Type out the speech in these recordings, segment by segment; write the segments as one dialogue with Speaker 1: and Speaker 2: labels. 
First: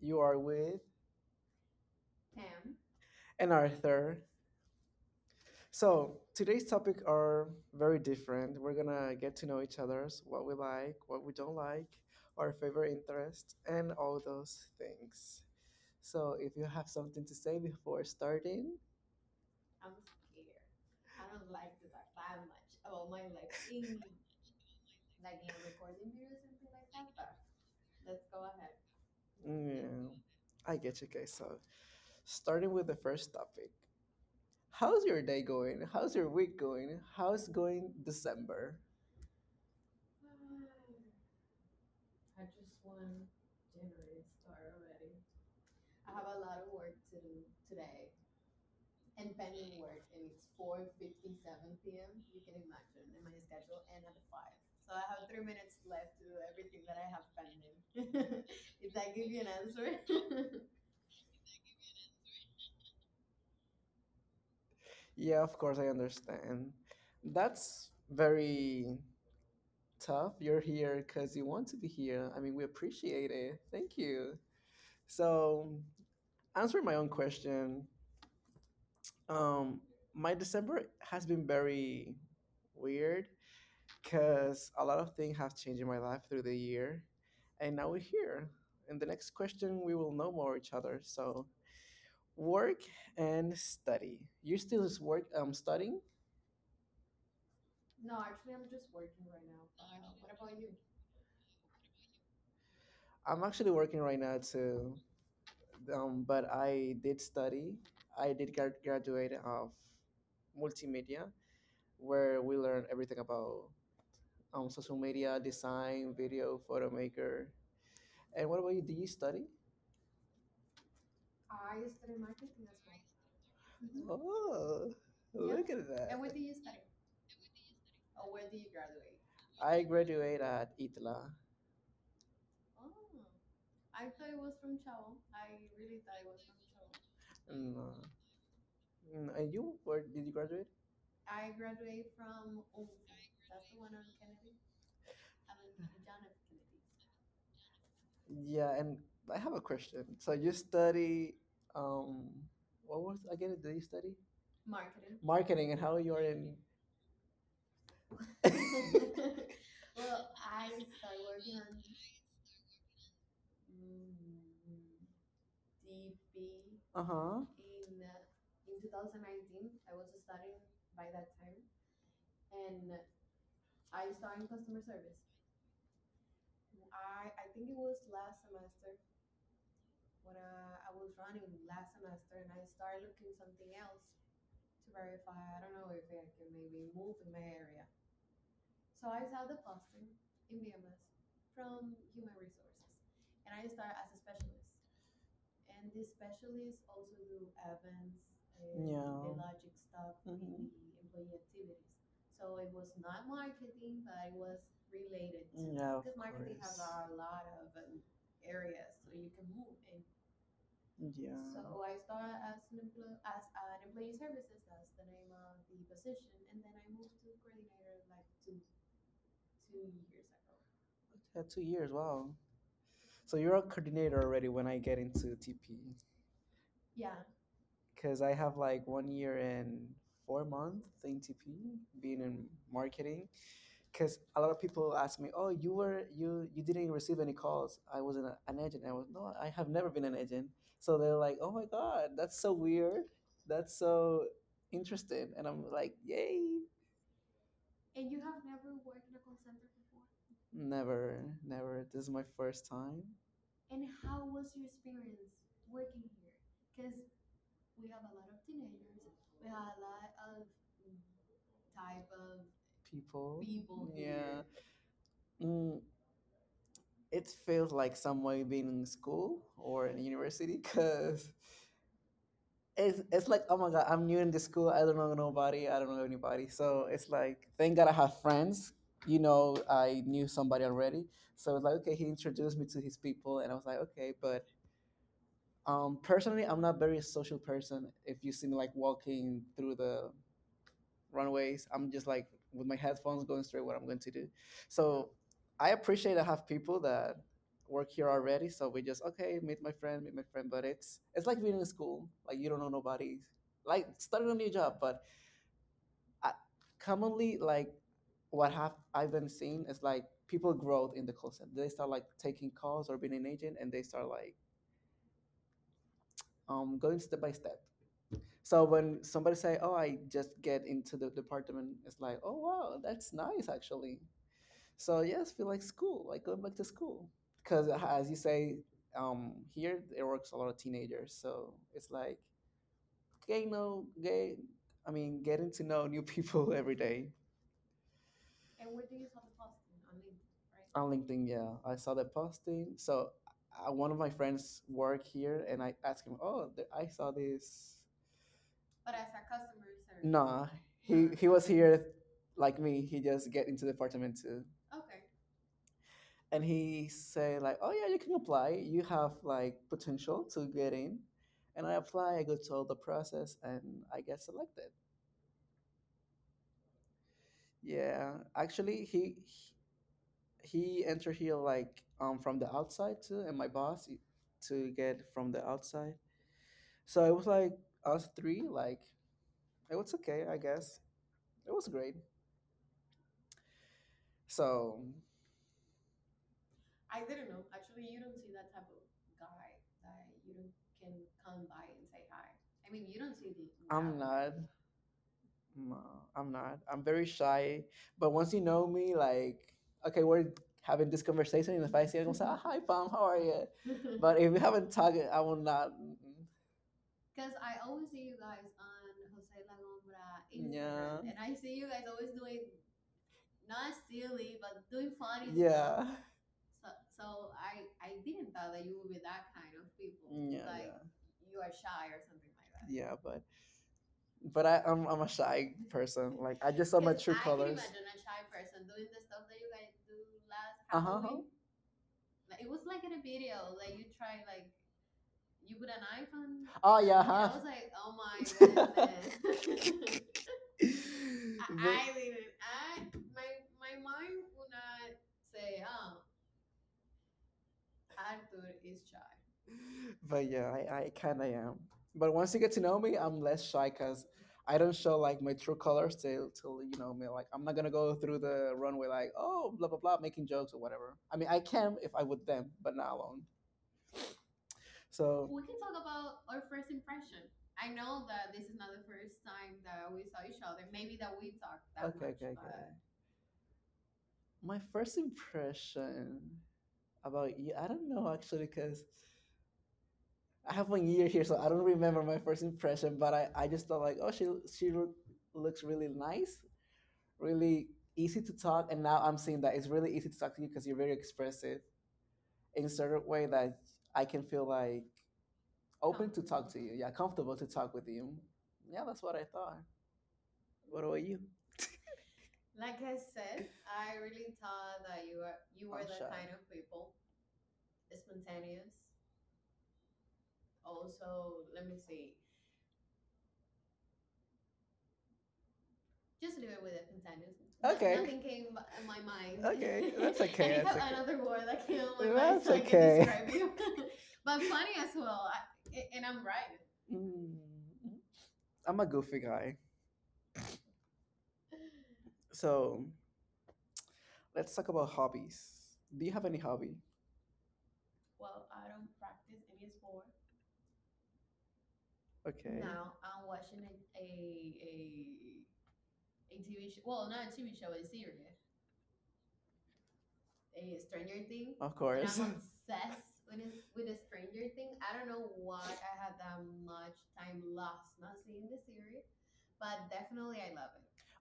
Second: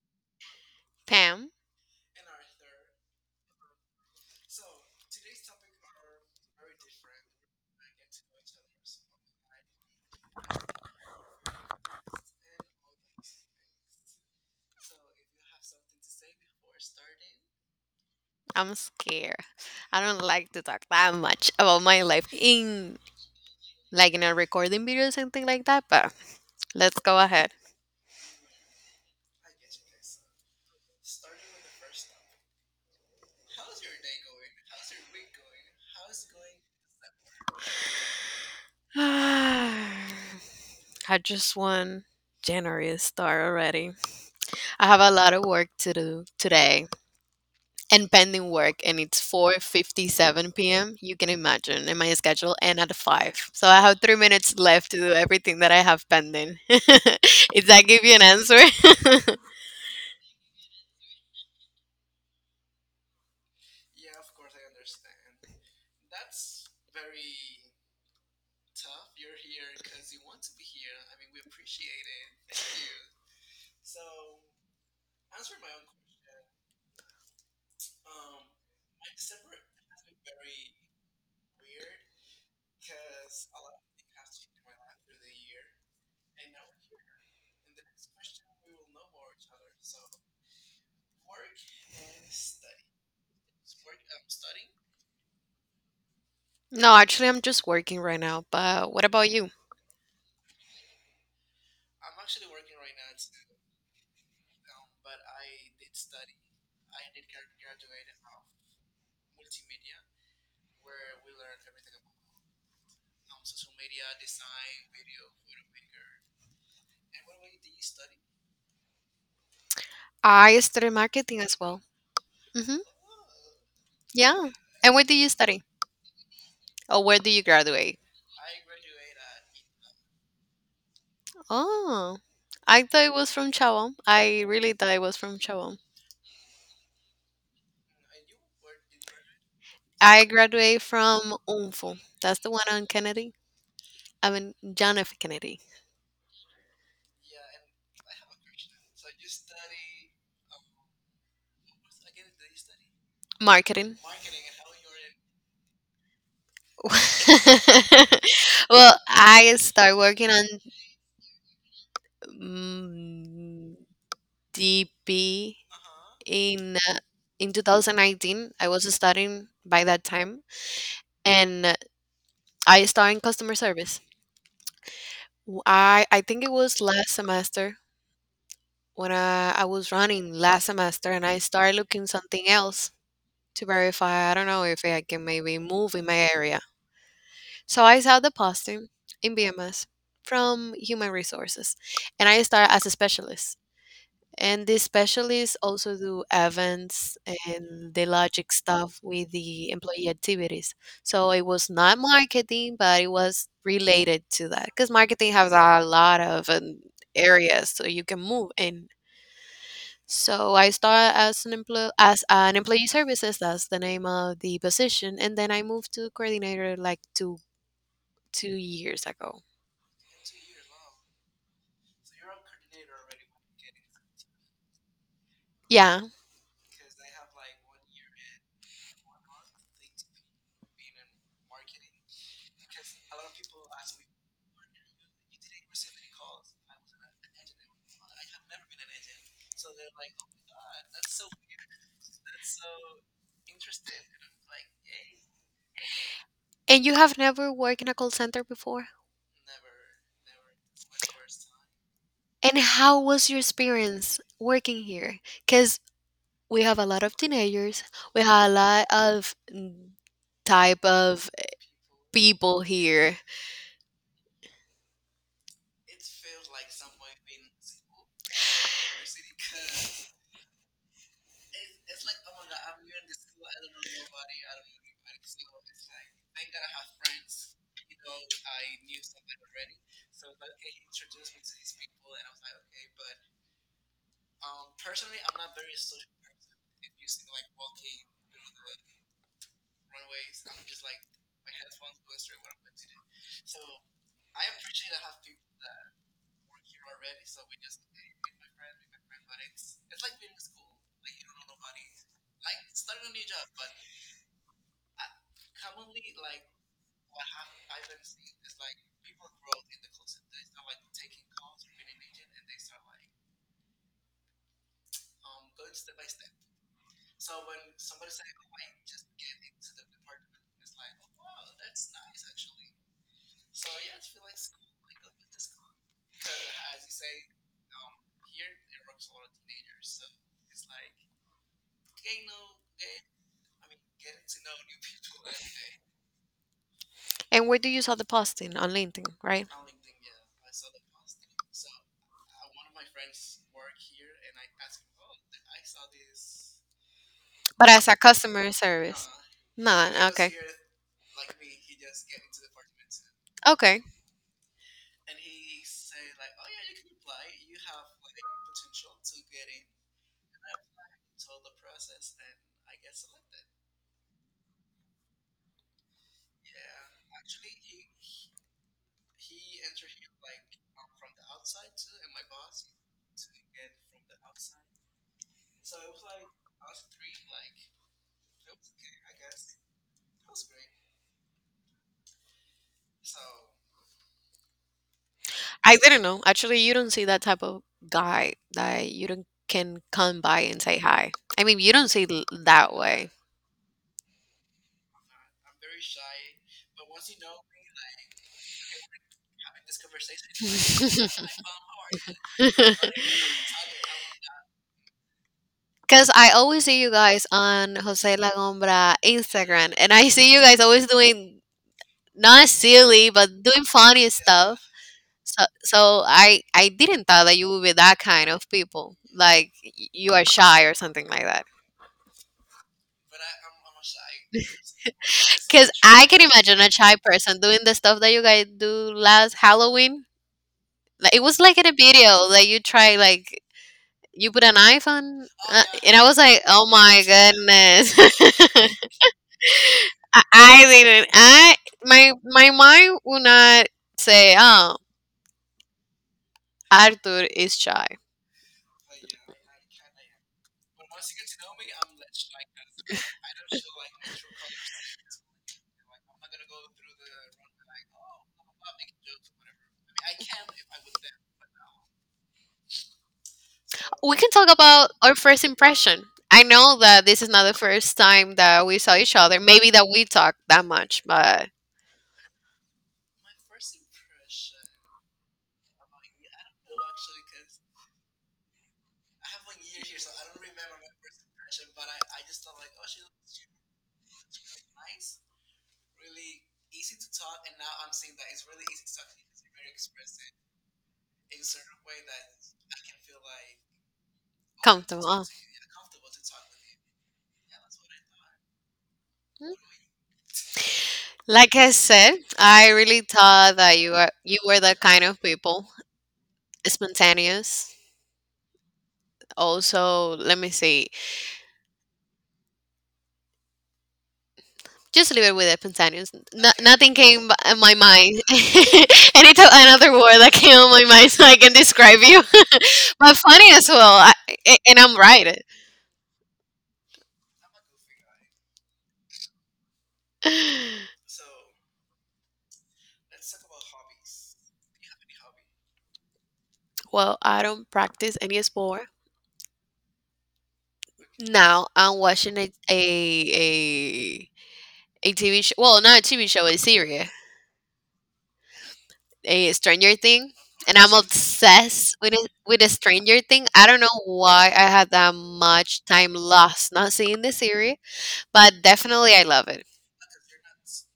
Speaker 1: you are with and Arthur. So today's topic are very different. We're gonna get to know each other's what we like, what we don't like, our favorite interests, and all those things. So if you have something to say before starting,
Speaker 2: That much about my life in like in a recording video or something like that, but let's go ahead.
Speaker 1: yeah, I get you guys. So starting with the first topic. How's your day going? How's your week going? How's going December?
Speaker 2: I just want January to start already. I have a lot of work to do today and pending work and it's 4:57 p.m. You can imagine in my schedule and at 5. So I have 3 minutes left to do everything that I have pending. Did that give you an answer?
Speaker 1: Yeah, of course, I understand. That's very tough. You're here because you want to be here. I mean, we appreciate it. Thank you. So, answering my own question, um, my December has been very weird because a lot of things have changed in my life through the year. And now we're here. In the next question, we will know more each other. So, work and study. You still is work, studying?
Speaker 2: No, actually I'm just working right now, but what about you?
Speaker 1: I'm actually working right now to. But I did study. I did graduate of multimedia, where we learn everything about social media, design, video, photo maker. And what about you? Do you study?
Speaker 2: I study marketing as well. Mhm.
Speaker 1: Oh,
Speaker 2: Yeah. And where
Speaker 1: look
Speaker 2: do
Speaker 1: at
Speaker 2: you
Speaker 1: that!
Speaker 2: study?
Speaker 1: That!
Speaker 2: Or where do you graduate?
Speaker 1: I graduate at ITLA.
Speaker 2: Oh, I thought it was from Chabón. I really thought it was from Chabón.
Speaker 1: And, and you, where did you graduate?
Speaker 2: I graduate from UNFO. That's the one on Kennedy. I mean, John F. Kennedy.
Speaker 1: Yeah, and I have a question. So you study, um, what was again? Did you study
Speaker 2: Marketing.
Speaker 1: marketing and how you are in
Speaker 2: Well, I start working on mm, DP
Speaker 1: Uh
Speaker 2: in
Speaker 1: huh.
Speaker 2: uh, in 2019. I was studying by that time, and I started in customer service. W I think it was last semester when I was running last semester and I started looking something else to verify. I don't know if I can maybe move in my area. So I saw the posting in BMS from Human Resources and I started as a specialist. And the specialists also do events and the logic stuff with the employee activities. So it was not marketing, but it was related to that because marketing
Speaker 1: Yeah.
Speaker 2: has a lot of areas so you can move in. So I started as an employee services. That's the name of the position, and then I moved to coordinator like two years ago.
Speaker 1: Yeah, 2 years. Wow. So you're a coordinator already when I get into TP,
Speaker 2: Yeah.
Speaker 1: because I have like one year and 4 months in TP, being in marketing, because a lot of people ask me, "Oh, you were you didn't receive any calls? I wasn't an agent." I was no, I have never been an agent. So they're like, "Oh my god, that's so weird. That's so interesting." And I'm like, "Yay!
Speaker 2: And you have never worked in a call center before?
Speaker 1: Never, never. This is my first time."
Speaker 2: And how was your experience working here? Because we have a lot of teenagers, we have a lot of type of people
Speaker 1: People,
Speaker 2: here.
Speaker 1: yeah, here. It feels like someone being in school or in university because it's like, oh my god, I'm new in this school, I don't know nobody, I don't know anybody. So it's like, thank god I have friends. I knew somebody already. So it's like, okay, he introduced me to his people, and I was like, okay. But personally, I'm not very social person if you see me like walking through the runways. I'm just like with my headphones going straight what I'm going to do. So I appreciate I have people that work here already. So we just okay, meet my friend, meet my friend. But it's like being in school. Like you don't know nobody. Like starting a new job. But I, commonly, like what have I've been seeing is like people grow in the call center. They start like taking calls or being an agent, and they start like going step by step. So when somebody say, "Oh, I just get into the department," it's like, "Oh wow, that's nice actually." So yes, feel like school, like going back to school, because as you say, here it works a lot of teenagers, so it's like getting know, gay, I mean, getting to know new people every day
Speaker 2: And where do you saw the posting on LinkedIn, right?
Speaker 1: on LinkedIn. Yeah, I saw that posting. So
Speaker 2: But
Speaker 1: one
Speaker 2: as
Speaker 1: of
Speaker 2: a
Speaker 1: my
Speaker 2: customer
Speaker 1: friends
Speaker 2: service,
Speaker 1: work
Speaker 2: none.
Speaker 1: here,
Speaker 2: Okay,
Speaker 1: and I asked him, "Oh, I saw
Speaker 2: okay.
Speaker 1: this." Nah, he was here like me. He just get into the apartment too. And he said like, oh yeah, you can apply, you have like potential to get in. And I apply, I go through all the process, and I get selected. Yeah, actually he entered here like from the outside too, and my boss to get from the outside. So it was like us three, like it was okay, I guess. It was great.
Speaker 2: I didn't know. Actually, you don't see that type of
Speaker 1: So,
Speaker 2: guy that you don't can come by and say hi. I mean, you don't see it that way.
Speaker 1: see, I'm not No, I'm not. I'm very shy. But once you know me, like, okay, we're having this conversation, and if I see you, I'm gonna say, oh, "Hi, Pam, how are you?" But if we haven't talked, I will not. Mm-mm.
Speaker 2: Because I always see you guys on Jose Lagombra Instagram, and I see you
Speaker 1: Yeah,
Speaker 2: guys always doing not silly, but doing funny stuff.
Speaker 1: yeah,
Speaker 2: So I didn't thought that you would be that kind of people. Like
Speaker 1: yeah,
Speaker 2: you are shy or something like
Speaker 1: yeah,
Speaker 2: that.
Speaker 1: yeah. But I'm a shy person.
Speaker 2: Because
Speaker 1: Like, I
Speaker 2: I
Speaker 1: just saw
Speaker 2: can
Speaker 1: my true
Speaker 2: imagine a shy
Speaker 1: colors.
Speaker 2: person doing the stuff that you guys do last Halloween.
Speaker 1: Uh huh.
Speaker 2: Like, it was like in a video that you try like you put a knife on, and I was
Speaker 1: Oh
Speaker 2: like,
Speaker 1: yeah,
Speaker 2: "Oh
Speaker 1: huh?
Speaker 2: my goodness!"
Speaker 1: but
Speaker 2: I didn't. I my my mind will not say, "Oh, Arthur is shy."
Speaker 1: but yeah, I kind of am. But once you get to know me, I'm less shy because I don't show like my true colors till you know me. Like I'm not gonna go through the runway like, oh, blah blah blah, making jokes or whatever. I mean I can if I with them, but not alone.
Speaker 2: We can talk
Speaker 1: So,
Speaker 2: about our first impression. I know that this is not the first time that we saw each other. Maybe that we talked that much, but
Speaker 1: okay, okay, okay. My first impression about you, I don't know actually because. I have one year here, so I don't remember my first impression, but I just thought like, oh, she looks really nice, really easy to talk, and now I'm seeing that it's really easy to talk to you because you're very expressive in a certain way that I can feel like
Speaker 2: comfortable.
Speaker 1: open to talk to you, yeah, comfortable to talk with you. Yeah, that's what I thought. What about you?
Speaker 2: Like I said, I really thought that you were the kind of
Speaker 1: I'm
Speaker 2: people
Speaker 1: shy.
Speaker 2: spontaneous. Also, let me see. Just leave it with it, Pansanius. No, nothing came in my mind.
Speaker 1: Okay,
Speaker 2: Any
Speaker 1: okay,
Speaker 2: another
Speaker 1: that's
Speaker 2: word that
Speaker 1: okay,
Speaker 2: came on my
Speaker 1: that's
Speaker 2: mind so I can describe
Speaker 1: okay.
Speaker 2: you. But funny as well. And I'm right.
Speaker 1: Mm. I'm a goofy guy. So let's talk about hobbies. Do you have any hobby?
Speaker 2: Well, I don't practice any sport. Now I'm watching
Speaker 1: Okay.
Speaker 2: a TV show. Well, not a TV show, a series, a Stranger Thing, and I'm
Speaker 1: Of and
Speaker 2: obsessed with it, with a Stranger Thing. I don't know why I had that much time lost not seeing the series, but definitely I love it.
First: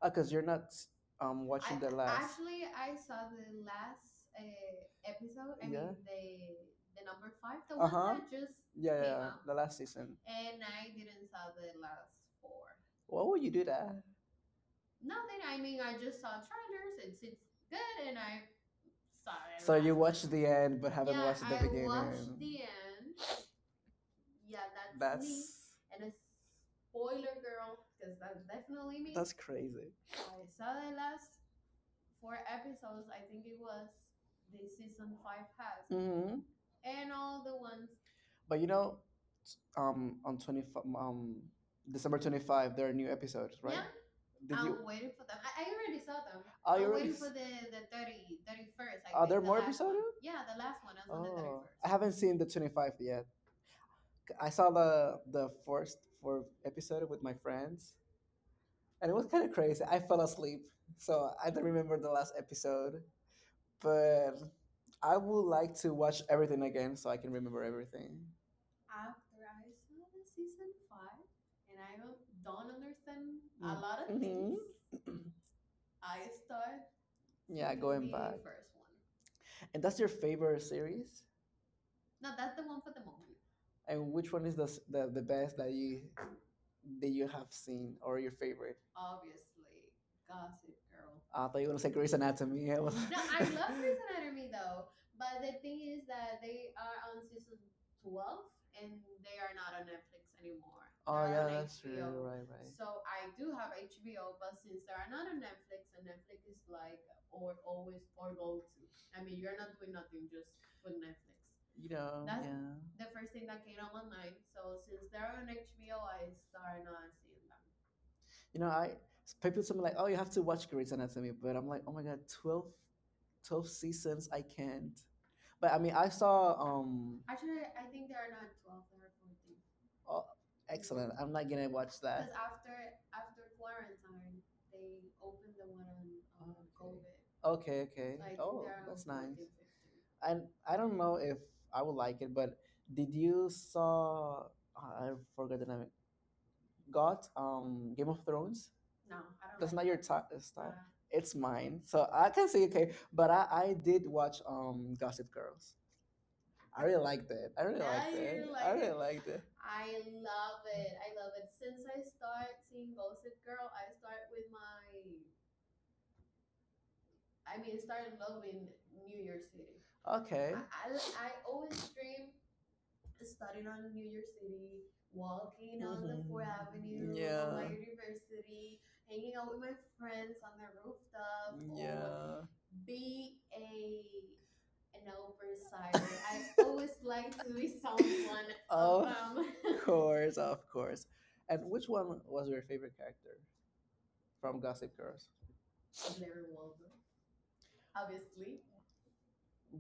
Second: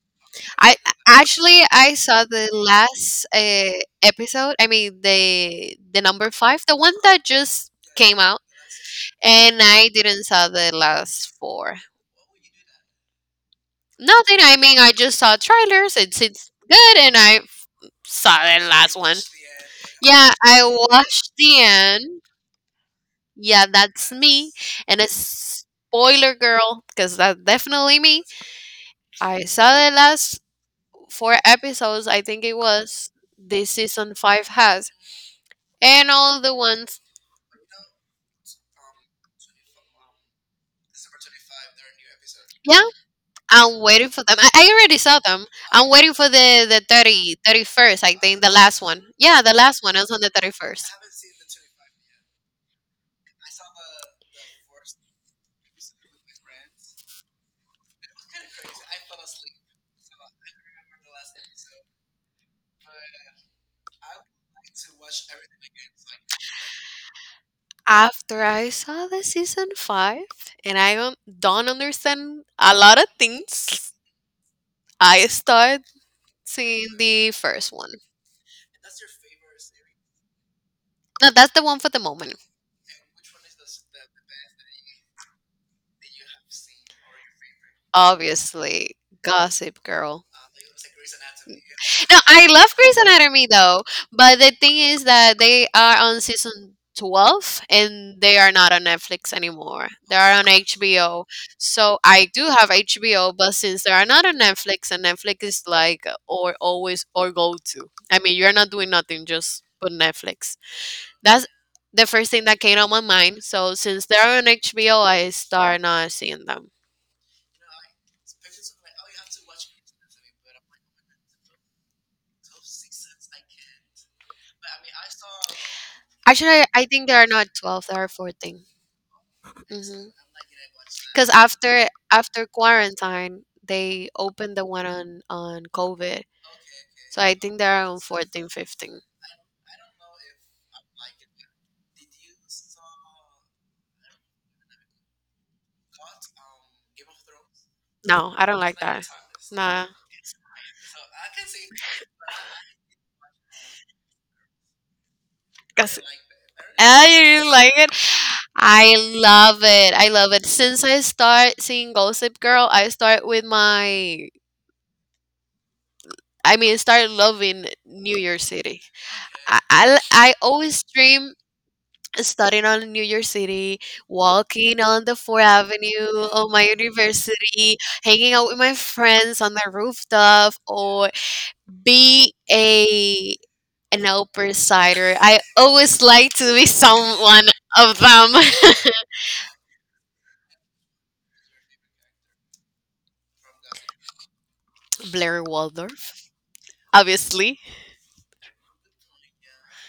Speaker 1: because you're not
Speaker 2: I
Speaker 1: um
Speaker 2: Actually I saw the last episode. I mean the number five, the one that just
Speaker 1: uh huh.
Speaker 2: came out,
Speaker 1: Yeah, out. The
Speaker 2: and
Speaker 1: last
Speaker 2: I
Speaker 1: season.
Speaker 2: didn't saw the last four.
Speaker 1: Why would you do that?
Speaker 2: Nothing. I mean, I just saw trailers. It's good, and I saw the last one.
Speaker 1: Watched
Speaker 2: Yeah,
Speaker 1: the
Speaker 2: I
Speaker 1: end, but
Speaker 2: watched the end. Yeah, that's me, and a spoiler girl because that's definitely me. I saw
Speaker 1: crazy.
Speaker 2: the last four episodes. I think it was this season 5 has and all
Speaker 1: Mhm.
Speaker 2: the ones.
Speaker 1: But on 25, December 25,
Speaker 2: Yeah,
Speaker 1: there are new episodes, right?
Speaker 2: I'm waiting for them.
Speaker 1: Yeah.
Speaker 2: I,
Speaker 1: Did you?
Speaker 2: I already saw them. I'm waiting for the
Speaker 1: Are you
Speaker 2: the
Speaker 1: already?
Speaker 2: 30, 31st, I
Speaker 1: 30,
Speaker 2: think, the
Speaker 1: thirty
Speaker 2: last
Speaker 1: first.
Speaker 2: one.
Speaker 1: Are there
Speaker 2: Yeah,
Speaker 1: more
Speaker 2: the last
Speaker 1: episodes?
Speaker 2: one is on the 31st.
Speaker 1: Oh, I haven't seen the 25 yet. I saw the first four episode with my friends, and it was kind of crazy. I fell asleep, so I don't remember the last episode. But I would like to watch everything again so I can remember everything.
Speaker 2: After I saw the season 5 and I don't understand a lot of things,
Speaker 1: Mhm.
Speaker 2: I start seeing the
Speaker 1: Yeah,
Speaker 2: first one.
Speaker 1: going back. The And that's your favorite series?
Speaker 2: No, that's the one for the moment.
Speaker 1: And which one is the the best that you have seen or your favorite?
Speaker 2: Obviously, Gossip Girl.
Speaker 1: I thought you were gonna say
Speaker 2: No,
Speaker 1: Grey's
Speaker 2: I love
Speaker 1: Anatomy. I
Speaker 2: Grey's
Speaker 1: was
Speaker 2: Anatomy though, but the thing is that they are on season 12 and they are not on Netflix anymore. They are on HBO.
Speaker 1: Oh yeah,
Speaker 2: So
Speaker 1: that's true.
Speaker 2: I do
Speaker 1: Right,
Speaker 2: have
Speaker 1: right.
Speaker 2: HBO, but since they are not on Netflix and Netflix is like or always or go to. I mean, you're not doing nothing, just put Netflix. That's the first
Speaker 1: You
Speaker 2: thing that
Speaker 1: know,
Speaker 2: came on my mind.
Speaker 1: yeah.
Speaker 2: So since they are on HBO, I start not seeing them.
Speaker 1: You know, I People tell me like, "Oh, you have to watch Grey's Anatomy," but I'm like, "Oh my god, 12, 12 seasons, I can't." But I mean, I
Speaker 2: Actually, I
Speaker 1: saw
Speaker 2: think there are not 12, there are 14. Mhm.
Speaker 1: oh,
Speaker 2: Because
Speaker 1: excellent. I'm not
Speaker 2: after
Speaker 1: gonna watch
Speaker 2: after
Speaker 1: that.
Speaker 2: quarantine, they opened the one on COVID. So I think they're on
Speaker 1: Okay, okay.
Speaker 2: 14,
Speaker 1: Oh,
Speaker 2: 15.
Speaker 1: that's nice. 14 15. And I don't know if I would like it, but did you saw? I forgot the name. Got Game of
Speaker 2: No, I don't like
Speaker 1: Thrones.
Speaker 2: that.
Speaker 1: That's
Speaker 2: Nah,
Speaker 1: not like your style. It's mine. So I can say okay, but I did watch Gossip Girls.
Speaker 2: because
Speaker 1: I
Speaker 2: I
Speaker 1: really liked
Speaker 2: didn't
Speaker 1: it.
Speaker 2: like
Speaker 1: I
Speaker 2: it.
Speaker 1: really liked it. I
Speaker 2: I
Speaker 1: really liked.
Speaker 2: love it. I love it. Since I start seeing Gossip Girl, I start with my. I mean, start loving New York City. I
Speaker 1: Okay.
Speaker 2: always dream starting on New York City, walking on the Fourth Avenue
Speaker 1: Mhm.
Speaker 2: of my
Speaker 1: Mhm.
Speaker 2: university,
Speaker 1: Yeah.
Speaker 2: hanging out with my friends on the rooftop, or be
Speaker 1: Yeah.
Speaker 2: a an outsider. I always like to be someone of them.
Speaker 1: Of course, of course. And which one was your favorite character from Gossip Girls?
Speaker 2: Blair Waldorf, obviously.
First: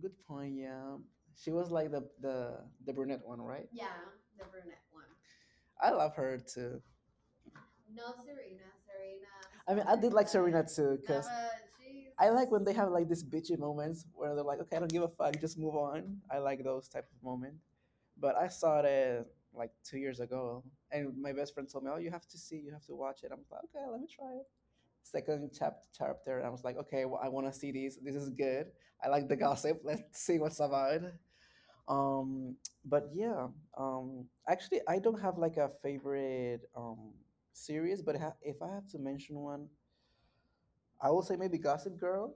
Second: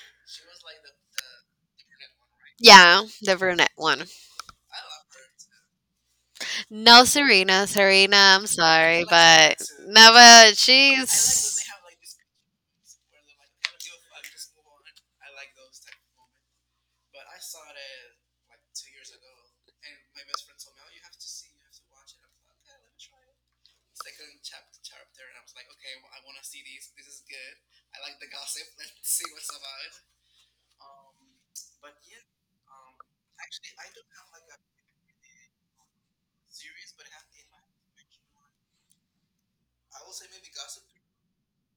Speaker 1: Good point. Yeah, she was like the
Speaker 2: Yeah,
Speaker 1: brunette
Speaker 2: the
Speaker 1: one, right?
Speaker 2: brunette one.
Speaker 1: I love her too.
Speaker 2: No, Serena. Serena, I'm sorry, but
Speaker 1: I mean, I
Speaker 2: no,
Speaker 1: did like
Speaker 2: but
Speaker 1: Serena one. Too. No, cause
Speaker 2: she's.
Speaker 1: I like when they have like these bitchy moments where they're like, okay, I don't give a fuck, just move on. I like those type of moments. But I saw it like 2 years ago, and my best friend told me, "Oh, you have to see, you have to watch it." I'm like, "Okay, let me try it." Second chapter, and I was like, "Okay, well, I want to see these. This is good. I like the gossip. Let's see what's about." Um, but yeah, actually, I don't have like a favorite series, but if I have to mention one, I will say maybe Gossip Girl.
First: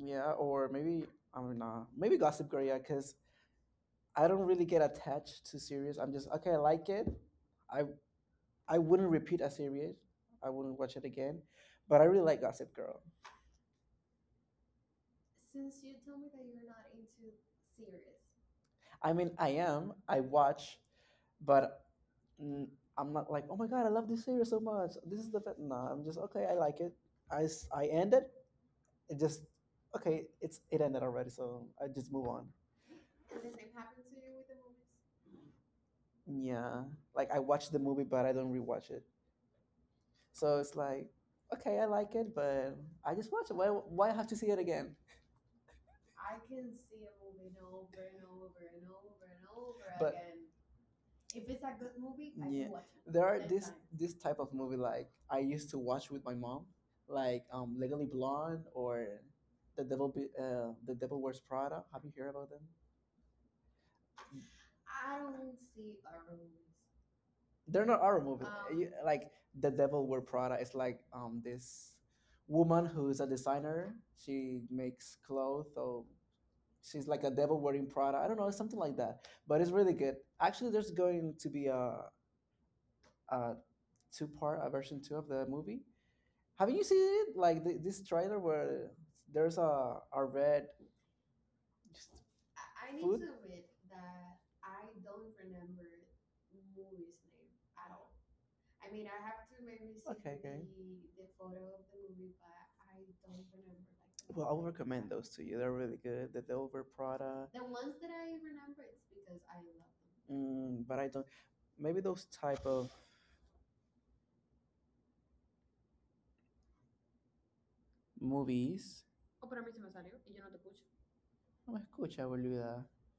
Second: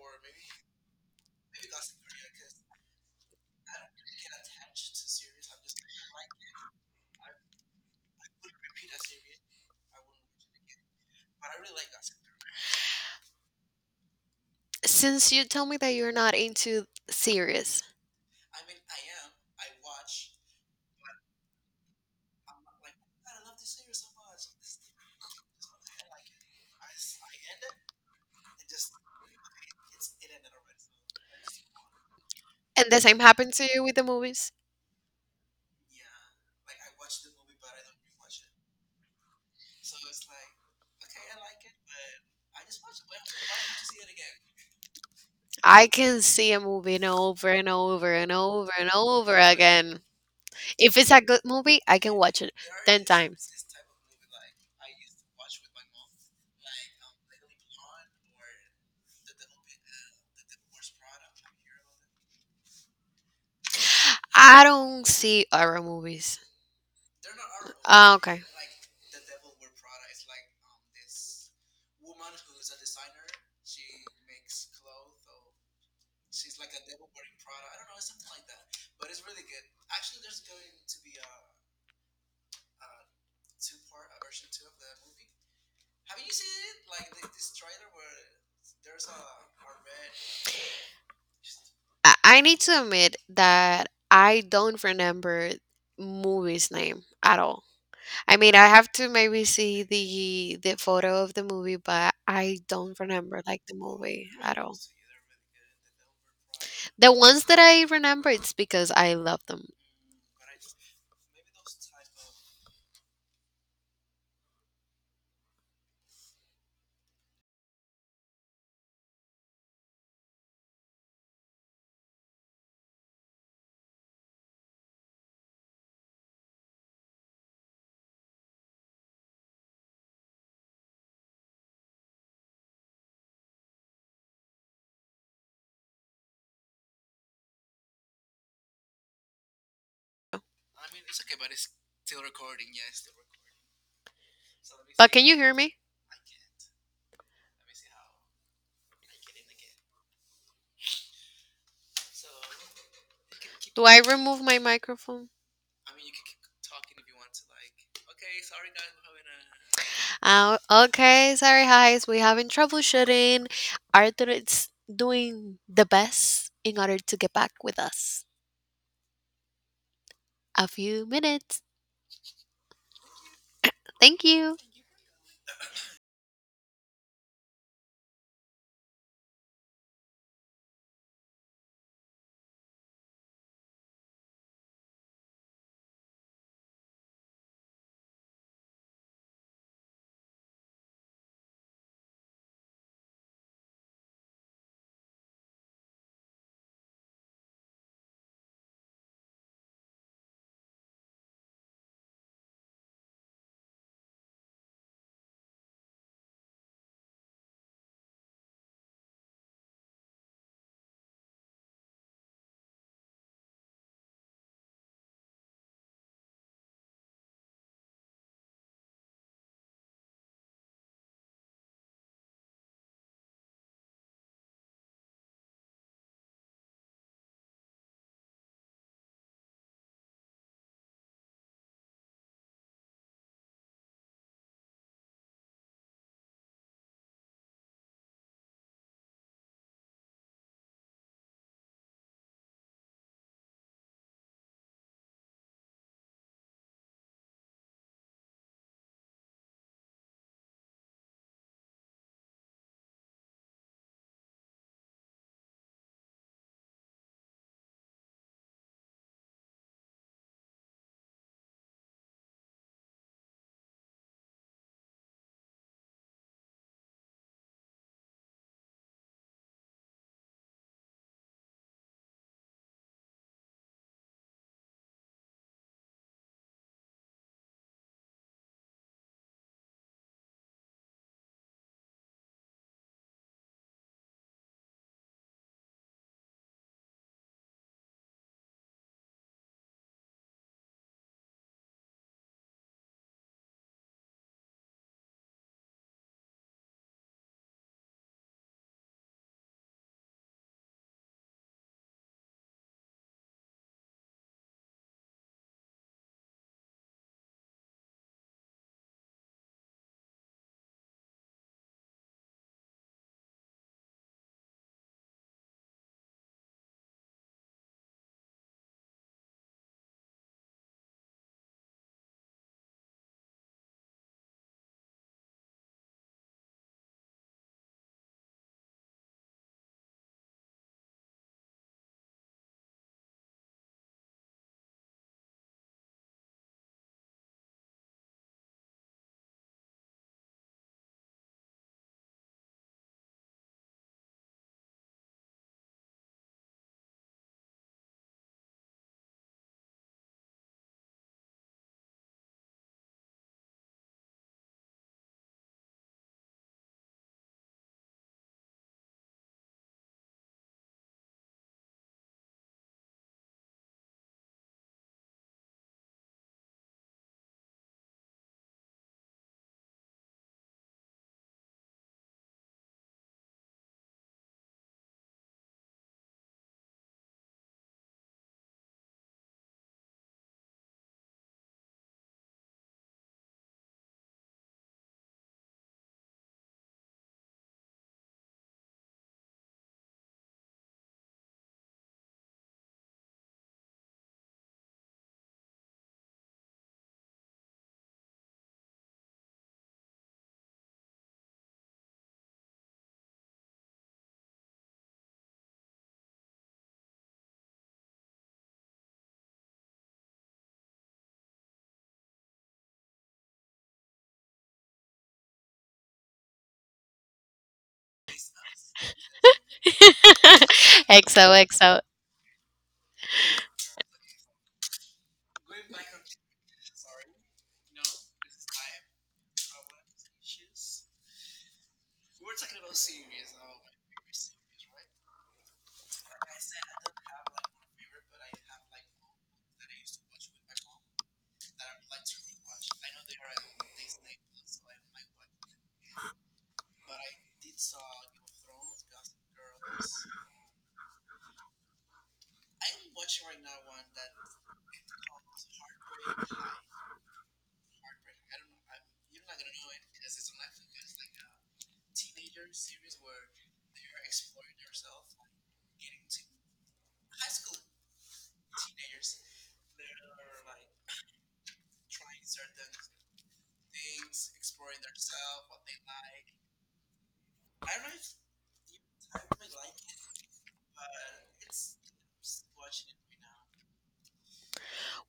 Speaker 1: Yeah, or maybe I don't know, maybe Gossip Girl. Yeah, because I don't really get attached to series. I'm just okay. I like it. I I wouldn't repeat a series. I wouldn't watch it again. But I really like Gossip Girl.
Speaker 2: Since you tell me that you're not into series,
Speaker 1: I mean, I am. I watch, but mm, I'm not like, oh my god, I love this series so much. This is the best. No, I'm just okay. I like it. I I end it. It just okay. It ended already, so I
Speaker 2: and the
Speaker 1: just
Speaker 2: same
Speaker 1: move on.
Speaker 2: happened to you with the movies,
Speaker 1: Yeah, like I watch the movie, but I don't rewatch it. So it's like, okay, I like it, but I just watch it. Why have to see it again?
Speaker 2: I can see a movie and over and over and over and over again. If
Speaker 1: But-
Speaker 2: it's a good movie, I can watch it 10 times.
Speaker 1: Yeah. There are this type of movie like I used to watch with my mom, like Legally Blonde or The Devil The Devil Wears Prada. Have you heard about them?
Speaker 2: I don't see horror movies. Ah, okay.
Speaker 1: They're not our movie. Like The Devil Wears Prada is like this woman who is a designer. She makes clothes, so she's like a devil wearing Prada. I don't know, it's something like that. But it's really good. Actually, there's going to be a uh, two part a version two of the movie. Have you seen it? Like this trailer where there's a red
Speaker 2: I need to admit that
Speaker 1: food.
Speaker 2: I don't remember movies name at all. I mean, I have to maybe see the photo
Speaker 1: Okay,
Speaker 2: of the
Speaker 1: okay.
Speaker 2: movie, but I don't remember like the movie at all.
Speaker 1: Well, I'll recommend those to you. They're really
Speaker 2: The
Speaker 1: good. The
Speaker 2: ones that
Speaker 1: Dover
Speaker 2: I remember,
Speaker 1: Prada,
Speaker 2: it's because I love them.
Speaker 1: them. But I don't. Maybe those type of movies. No me escucha, boluda.
Speaker 2: But can you hear me? Do I remove my microphone? Okay, sorry, guys. We're having troubleshooting. Arthur is doing the best in order to get back with us. A few minutes. Thank you. XOXO.